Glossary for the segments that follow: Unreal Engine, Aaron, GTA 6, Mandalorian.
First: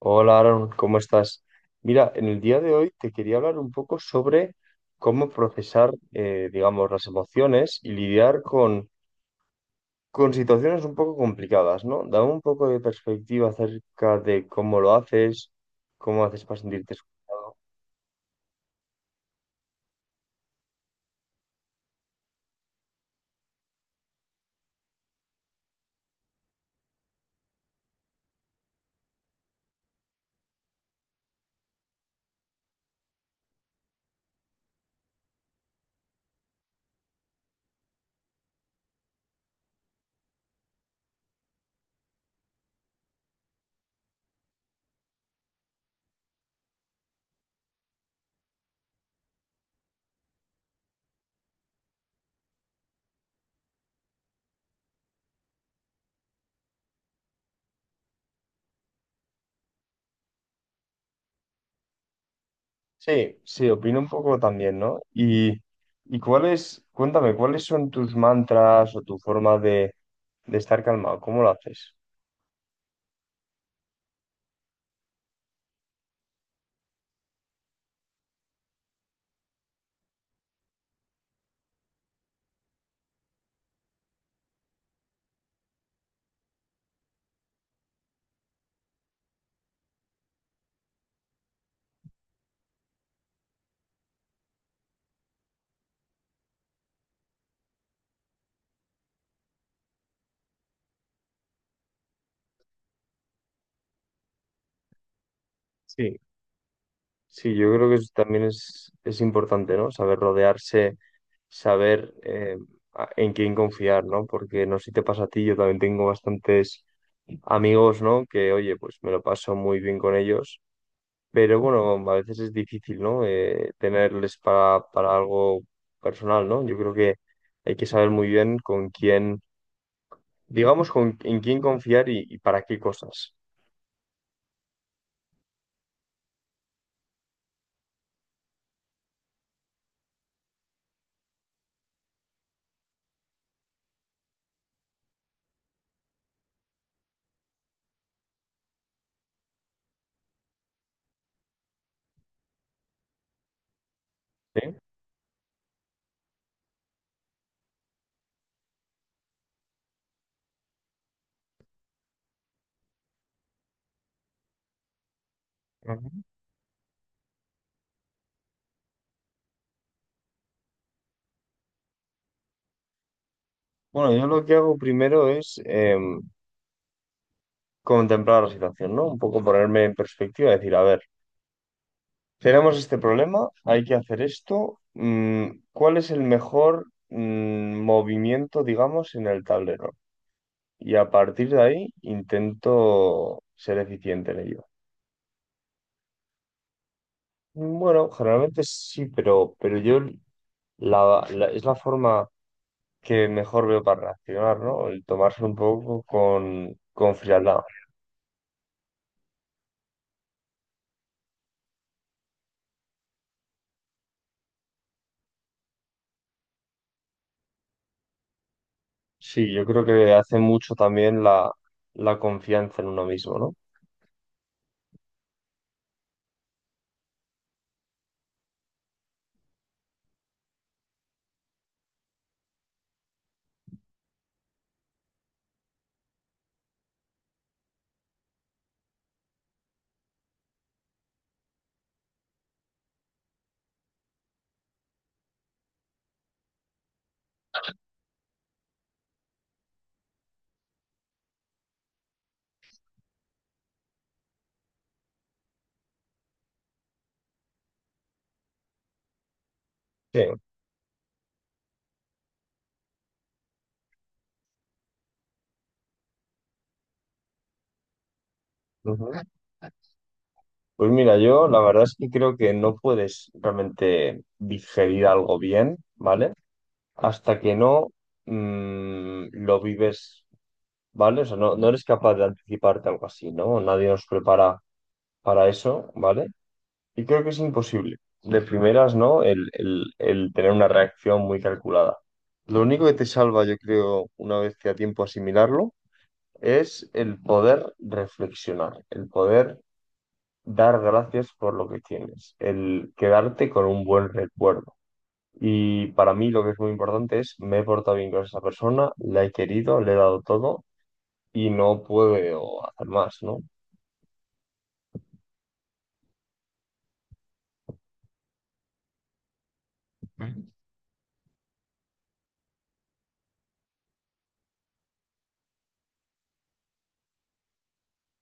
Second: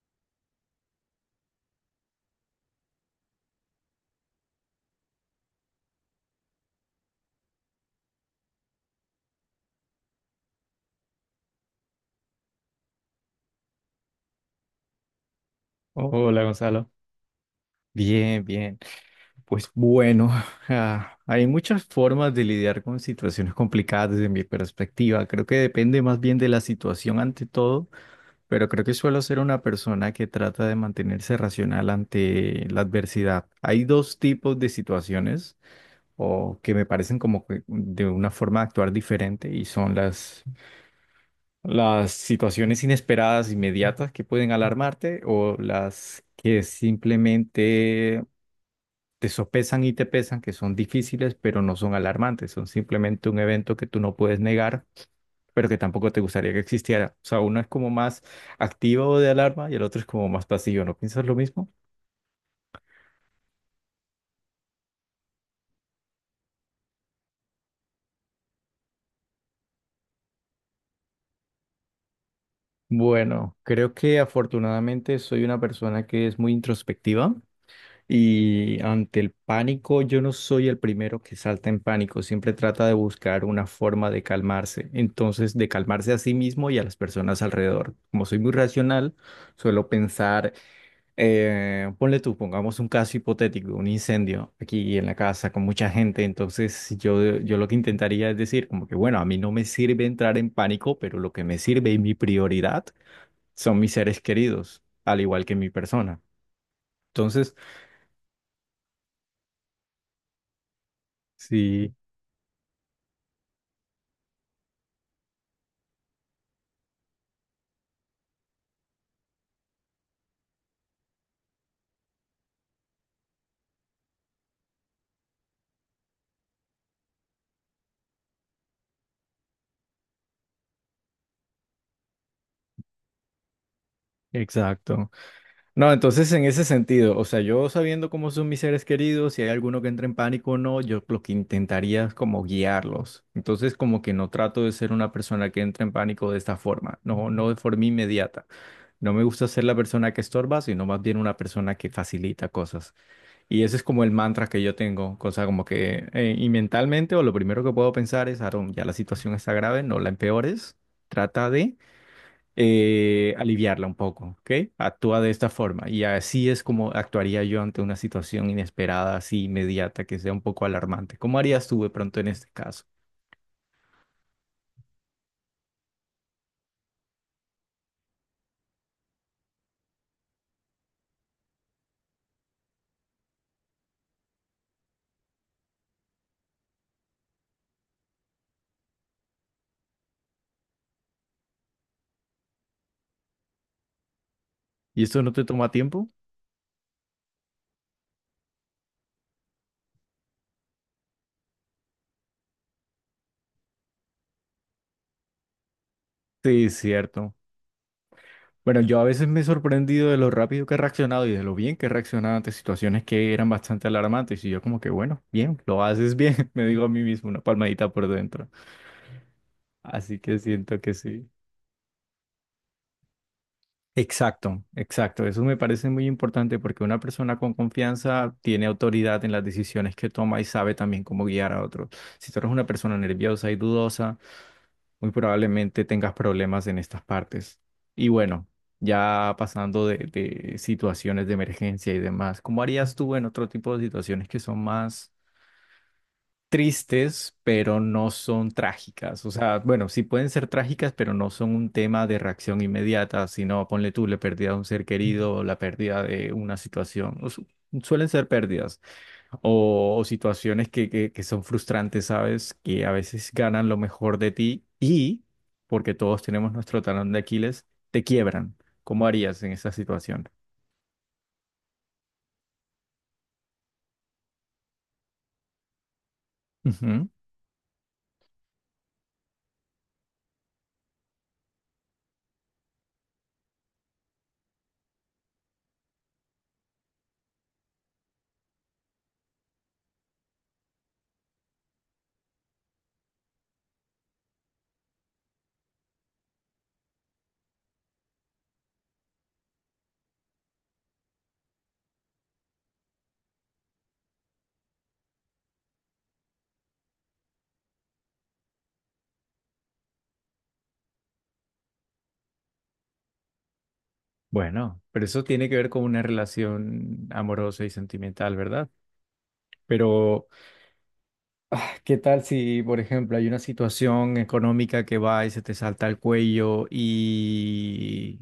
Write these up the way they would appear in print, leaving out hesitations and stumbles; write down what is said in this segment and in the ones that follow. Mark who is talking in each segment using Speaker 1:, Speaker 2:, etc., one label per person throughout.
Speaker 1: Hola Aaron, ¿cómo estás? Mira, en el día de hoy te quería hablar un poco sobre cómo procesar, digamos, las emociones y lidiar con situaciones un poco complicadas, ¿no? Dame un poco de perspectiva acerca de cómo lo haces, cómo
Speaker 2: Hola
Speaker 1: haces para
Speaker 2: Gonzalo.
Speaker 1: sentirte escuchado.
Speaker 2: Bien, bien. Pues bueno, hay muchas formas de lidiar con situaciones complicadas desde mi perspectiva. Creo que depende más bien de la situación ante todo, pero creo que suelo ser una persona que trata de mantenerse racional ante la adversidad. Hay dos tipos de situaciones o que me parecen como que de una forma de actuar diferente y son las situaciones inesperadas, inmediatas que pueden alarmarte o las que simplemente te sopesan y te pesan, que son difíciles, pero no son alarmantes, son simplemente un evento que tú no puedes negar, pero que tampoco te gustaría que existiera. O sea, uno es como más activo de alarma y el otro es como más pasivo. ¿No piensas lo mismo?
Speaker 1: Sí, sí, opino un poco también, ¿no? Y cuáles, cuéntame, ¿cuáles son tus mantras o tu forma de estar calmado? ¿Cómo lo haces?
Speaker 2: Bueno, creo que afortunadamente soy una persona que es muy introspectiva. Y ante el pánico, yo no soy el primero que salta en pánico, siempre trata de buscar una forma de calmarse, entonces de calmarse a sí mismo y a las personas alrededor. Como soy muy racional, suelo pensar, ponle tú, pongamos un caso hipotético, un incendio aquí en la casa con mucha gente, entonces yo lo que intentaría es decir, como que bueno, a mí no me sirve entrar en pánico, pero lo que me sirve y mi prioridad son mis seres queridos, al igual que mi
Speaker 1: Sí.
Speaker 2: persona.
Speaker 1: Sí,
Speaker 2: Entonces,
Speaker 1: yo creo que eso también es importante, ¿no? Saber rodearse,
Speaker 2: sí.
Speaker 1: saber en quién confiar, ¿no? Porque no sé si te pasa a ti, yo también tengo bastantes amigos, ¿no? Que, oye, pues me lo paso muy bien con ellos, pero bueno, a veces es difícil, ¿no? Tenerles para algo personal, ¿no? Yo creo que hay que saber muy bien con quién, digamos, con, en quién confiar y para qué cosas.
Speaker 2: Exacto. No, entonces en ese sentido, o sea, yo sabiendo cómo son mis seres queridos, si hay alguno que entra en pánico o no, yo lo que intentaría es como guiarlos. Entonces como que no trato de ser una persona que entra en pánico de esta forma, no, no de forma inmediata. No me gusta ser la persona que estorba, sino más bien una persona que facilita cosas. Y ese es como el mantra que yo
Speaker 1: ¿Sí?
Speaker 2: tengo, cosa como que, y mentalmente, o lo primero que puedo pensar es, Aaron, ya la situación está grave, no la empeores, trata de aliviarla un poco, ¿ok? Actúa de esta forma y
Speaker 1: Ujú.
Speaker 2: así es como actuaría yo ante una situación inesperada, así inmediata, que sea un poco alarmante. ¿Cómo harías tú de pronto en este caso?
Speaker 1: Bueno, yo lo que hago primero es contemplar la situación, ¿no? Un poco ponerme en perspectiva, decir, a ver, tenemos este problema, hay que hacer esto, ¿cuál es el mejor movimiento, digamos, en el tablero? Y a partir de ahí intento ser eficiente en ello.
Speaker 2: ¿Y esto no te toma tiempo?
Speaker 1: Bueno, generalmente sí, pero yo es la forma que mejor veo para reaccionar, ¿no? El tomarse un poco
Speaker 2: Sí, es
Speaker 1: con
Speaker 2: cierto.
Speaker 1: frialdad.
Speaker 2: Bueno, yo a veces me he sorprendido de lo rápido que he reaccionado y de lo bien que he reaccionado ante situaciones que eran bastante alarmantes y yo como que, bueno, bien, lo haces bien, me digo a mí mismo una palmadita por dentro.
Speaker 1: Sí, yo creo que
Speaker 2: Así que
Speaker 1: hace mucho
Speaker 2: siento que
Speaker 1: también
Speaker 2: sí.
Speaker 1: la confianza en uno mismo, ¿no?
Speaker 2: Exacto, exacto. Eso me parece muy importante porque una persona con confianza tiene autoridad en las decisiones que toma y sabe también cómo guiar a otros. Si tú eres una persona nerviosa y dudosa, muy probablemente tengas problemas en estas partes. Y bueno, ya pasando de situaciones de emergencia y demás, ¿cómo harías tú en otro tipo de situaciones que son más tristes, pero no son trágicas? O sea, bueno, sí pueden ser trágicas, pero no son un tema de reacción inmediata, sino ponle tú la pérdida de un ser querido, o la pérdida de una situación. Suelen ser pérdidas o
Speaker 1: Sí.
Speaker 2: situaciones que son frustrantes, ¿sabes? Que a veces ganan lo mejor de ti y, porque todos tenemos nuestro talón de Aquiles, te quiebran. ¿Cómo
Speaker 1: Ujú.
Speaker 2: harías en esa situación?
Speaker 1: Pues mira, yo la verdad es que creo que no puedes realmente digerir algo bien, ¿vale?
Speaker 2: Ujú.
Speaker 1: Hasta que no lo vives, ¿vale? O sea, no eres capaz de anticiparte algo así, ¿no? Nadie nos prepara para eso, ¿vale? Y creo que es imposible. De primeras, ¿no? El tener una reacción muy calculada. Lo único que te salva, yo creo, una vez que a tiempo asimilarlo, es el poder reflexionar, el poder dar gracias por lo que tienes, el quedarte con un buen recuerdo. Y para mí lo que es muy importante es, me he portado bien con esa persona, la he querido, le he dado todo y no puedo hacer más, ¿no?
Speaker 2: Bueno, pero eso tiene que ver con una relación amorosa y sentimental, ¿verdad? Pero ah, ¿qué tal si, por ejemplo, hay una situación económica que va y se te salta el cuello y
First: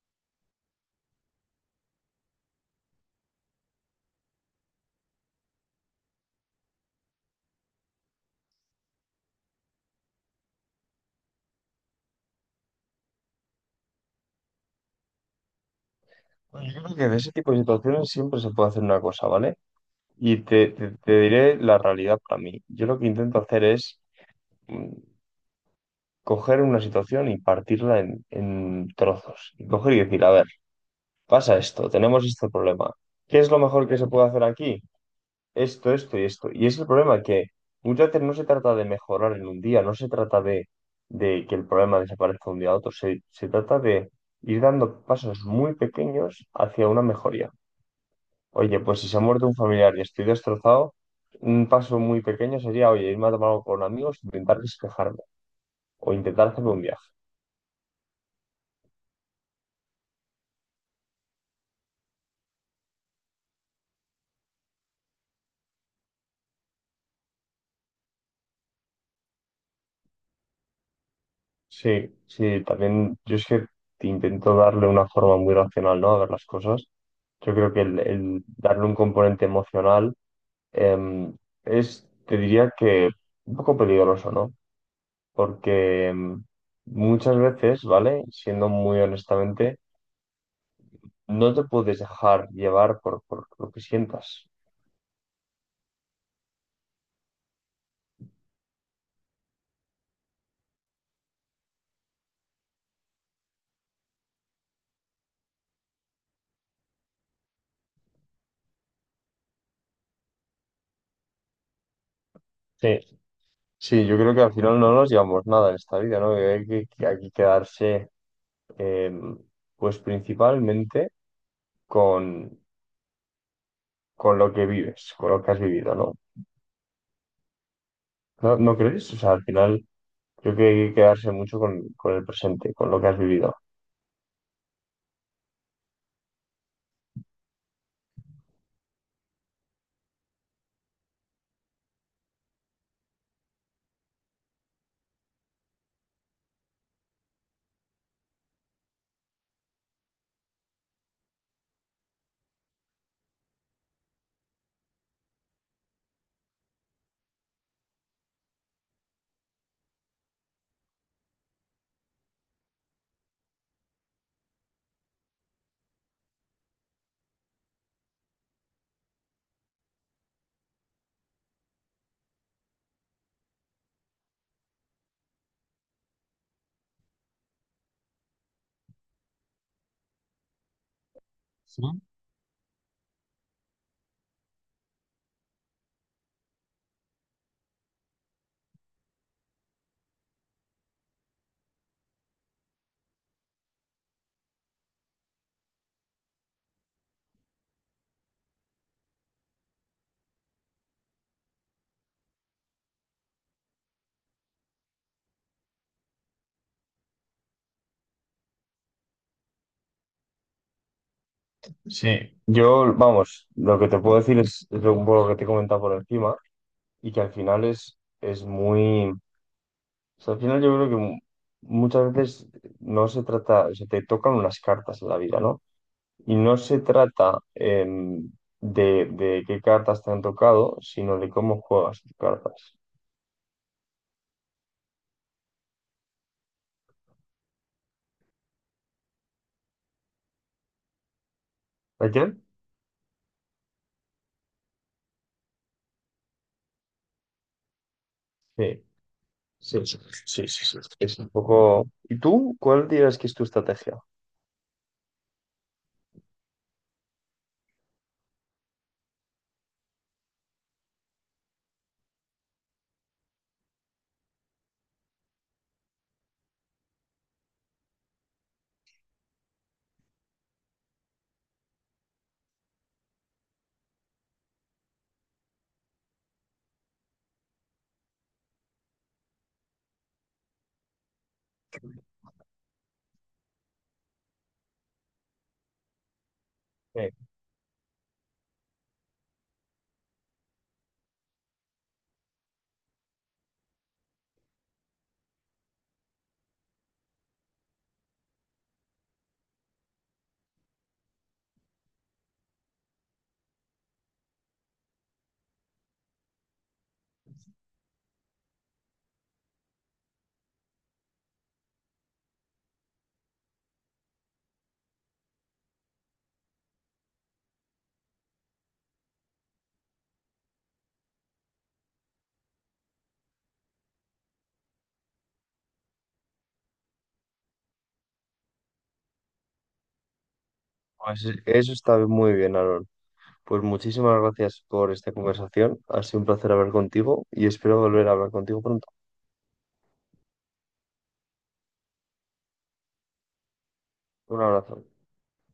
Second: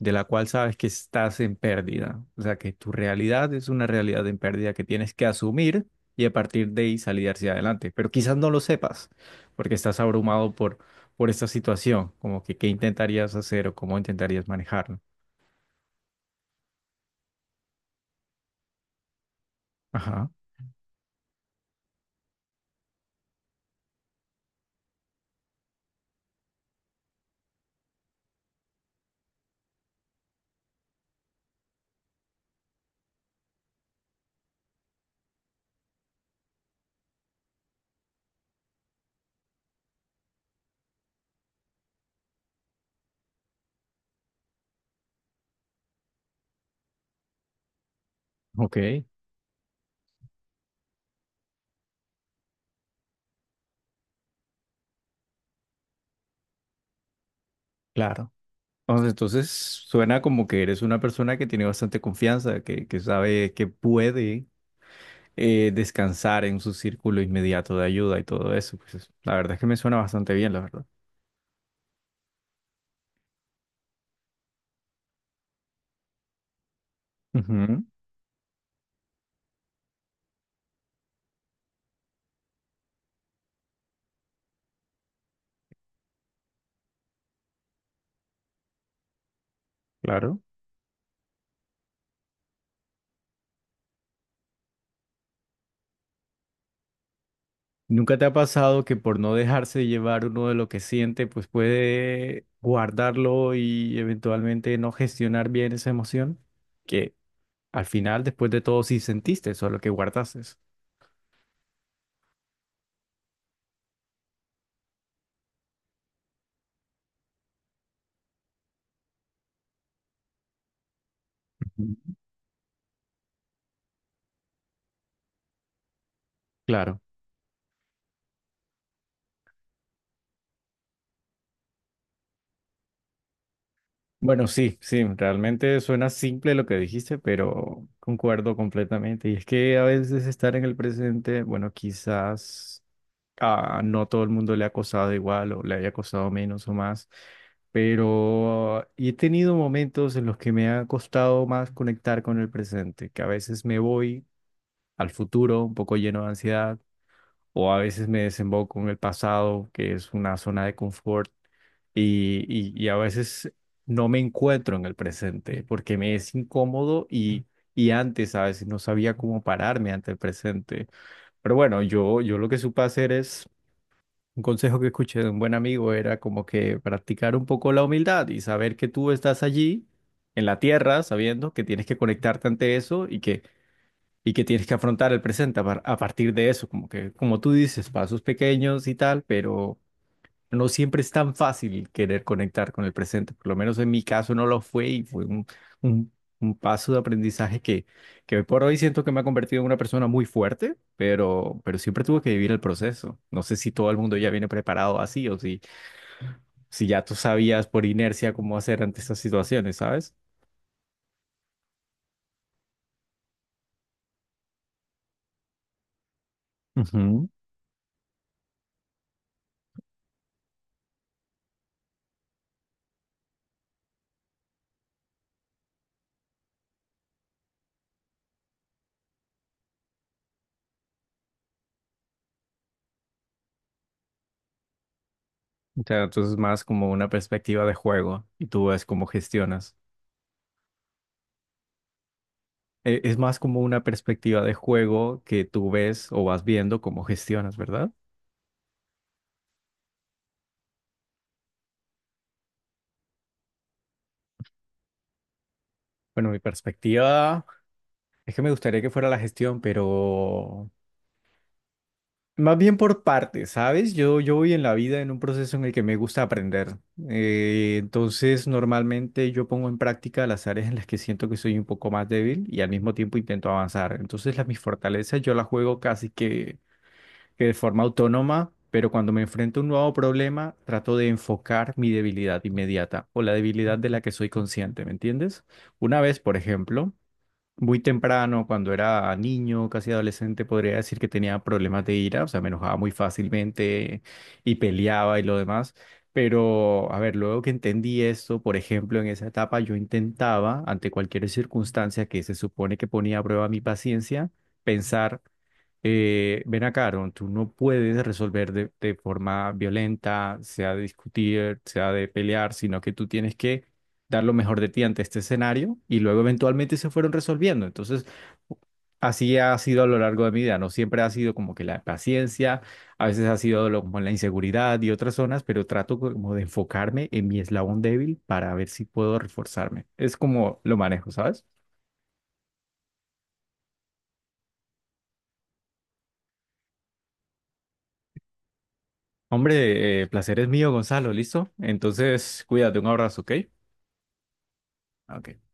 Speaker 2: de la cual sabes que estás en pérdida? O sea, que tu realidad es una realidad en pérdida que tienes que asumir y a partir de ahí salir hacia adelante. Pero quizás no lo sepas porque estás abrumado por esta situación, como que qué intentarías hacer o cómo intentarías manejarlo.
Speaker 1: Pues yo creo que de ese tipo de situaciones siempre se puede hacer una cosa, ¿vale?
Speaker 2: Ajá,
Speaker 1: Y te diré la realidad para mí. Yo lo que intento hacer es mm, coger una situación y partirla en trozos. Y coger y decir, a ver, pasa esto, tenemos este problema. ¿Qué es lo mejor que se puede hacer aquí? Esto y esto. Y es el problema que muchas veces no se trata de mejorar en un día, no se trata de que el problema desaparezca de un día a otro, se trata de ir dando pasos muy pequeños hacia una mejoría.
Speaker 2: ok,
Speaker 1: Oye, pues si se ha muerto un familiar y estoy destrozado, un paso muy pequeño sería, oye, irme a tomar algo con amigos, intentar despejarme o intentar hacerme un viaje.
Speaker 2: claro. O sea, entonces suena como que eres una persona que tiene bastante confianza, que sabe que puede descansar en su círculo inmediato de ayuda y todo eso. Pues la verdad es que me suena bastante bien, la verdad.
Speaker 1: Sí, sí, también yo es que te intento darle una forma muy racional, ¿no? A ver las cosas. Yo creo que
Speaker 2: Ujú,
Speaker 1: el darle un componente emocional em, es, te diría que un poco peligroso, ¿no? Porque muchas veces, ¿vale? Siendo muy honestamente,
Speaker 2: claro.
Speaker 1: no te puedes dejar llevar por lo que sientas.
Speaker 2: ¿Nunca te ha pasado que por no dejarse llevar uno de lo que siente, pues puede guardarlo y eventualmente no gestionar bien esa emoción? Que al final, después de todo, sí sentiste eso, lo que guardaste.
Speaker 1: Sí, sí, yo creo que al final no nos llevamos nada en esta vida, ¿no? Que hay que hay que quedarse, em, pues principalmente
Speaker 2: Ujú.
Speaker 1: con, con lo que vives, con lo que has vivido, ¿no?
Speaker 2: Claro.
Speaker 1: ¿No, no crees? O sea, al final creo que hay que quedarse mucho con el presente, con lo que has vivido.
Speaker 2: Bueno, sí, sí, realmente suena simple lo que dijiste, pero concuerdo completamente. Y es que a veces estar en el presente, bueno, quizás a no todo el mundo le ha costado igual o le haya costado menos o más, pero he tenido momentos en los que me ha costado más conectar con el presente, que a veces me voy al futuro un poco lleno de ansiedad o a veces me desemboco en el pasado, que es una zona de confort, y, y a veces no me encuentro en el presente porque me es incómodo y antes a veces no sabía cómo pararme ante el presente. Pero bueno, yo lo que supe hacer es, un consejo que escuché de un buen amigo era como que practicar un poco la humildad y saber que tú estás allí en la tierra, sabiendo que tienes que conectarte ante eso y que que tienes que afrontar el presente a partir de eso, como que, como tú dices, pasos pequeños y tal, pero no siempre es tan fácil querer conectar con el presente, por lo menos en mi caso no lo fue y fue un, un paso de aprendizaje que hoy por hoy siento que me ha convertido en una persona muy fuerte, pero siempre tuve que vivir el proceso. No sé si todo el mundo ya viene preparado así o si, si ya tú sabías por inercia cómo hacer ante estas situaciones, ¿sabes?
Speaker 1: Sí, yo, vamos, lo que te puedo decir es lo, un poco lo que te he comentado por encima y que
Speaker 2: Ujú.
Speaker 1: al final es muy... O sea, al final yo creo que muchas veces no se trata, o sea, te tocan unas cartas en la vida, ¿no? Y no se trata de qué cartas te han tocado, sino de cómo juegas tus cartas.
Speaker 2: O sea, entonces es más como una perspectiva de juego y tú ves cómo gestionas.
Speaker 1: ¿Ayer?
Speaker 2: Es más como una perspectiva de juego que tú ves o vas viendo cómo gestionas, ¿verdad?
Speaker 1: Sí, sí, sí, sí, sí, sí. Es un poco... ¿Y tú? ¿Cuál dirías que es tu estrategia?
Speaker 2: Bueno, mi perspectiva es que me gustaría que fuera la gestión, pero más bien por partes, ¿sabes? Yo voy en la vida en un proceso en el que me gusta aprender. Entonces, normalmente yo pongo en práctica las áreas en las que siento que soy un poco más débil y al mismo tiempo intento avanzar. Entonces, las mis fortalezas yo las juego casi que de forma autónoma, pero cuando me enfrento a un nuevo problema, trato de enfocar mi debilidad inmediata o la debilidad de la que soy consciente, ¿me entiendes? Una vez, por ejemplo,
Speaker 1: Sí,
Speaker 2: muy temprano, cuando era niño, casi adolescente, podría decir que tenía problemas de ira, o sea, me enojaba muy fácilmente y peleaba y lo demás. Pero, a ver, luego que entendí esto, por ejemplo, en esa etapa yo intentaba, ante cualquier circunstancia que se supone que ponía a prueba mi paciencia, pensar, ven acá, Aaron, tú no puedes resolver de forma violenta, sea de discutir, sea de pelear, sino que tú tienes que dar lo mejor de ti ante este escenario y luego eventualmente se fueron resolviendo. Entonces, así ha sido a lo largo de mi vida, no siempre ha sido como que la paciencia, a veces ha sido como la inseguridad y otras zonas, pero trato como de enfocarme en mi eslabón débil para ver si puedo reforzarme. Es como lo manejo,
Speaker 1: pues
Speaker 2: ¿sabes?
Speaker 1: eso está muy bien, Aaron. Pues muchísimas gracias por esta conversación. Ha sido un placer hablar contigo y espero volver a hablar contigo pronto.
Speaker 2: Hombre, placer es mío, Gonzalo, ¿listo? Entonces, cuídate, un abrazo, ¿ok?
Speaker 1: Un abrazo.
Speaker 2: Ok.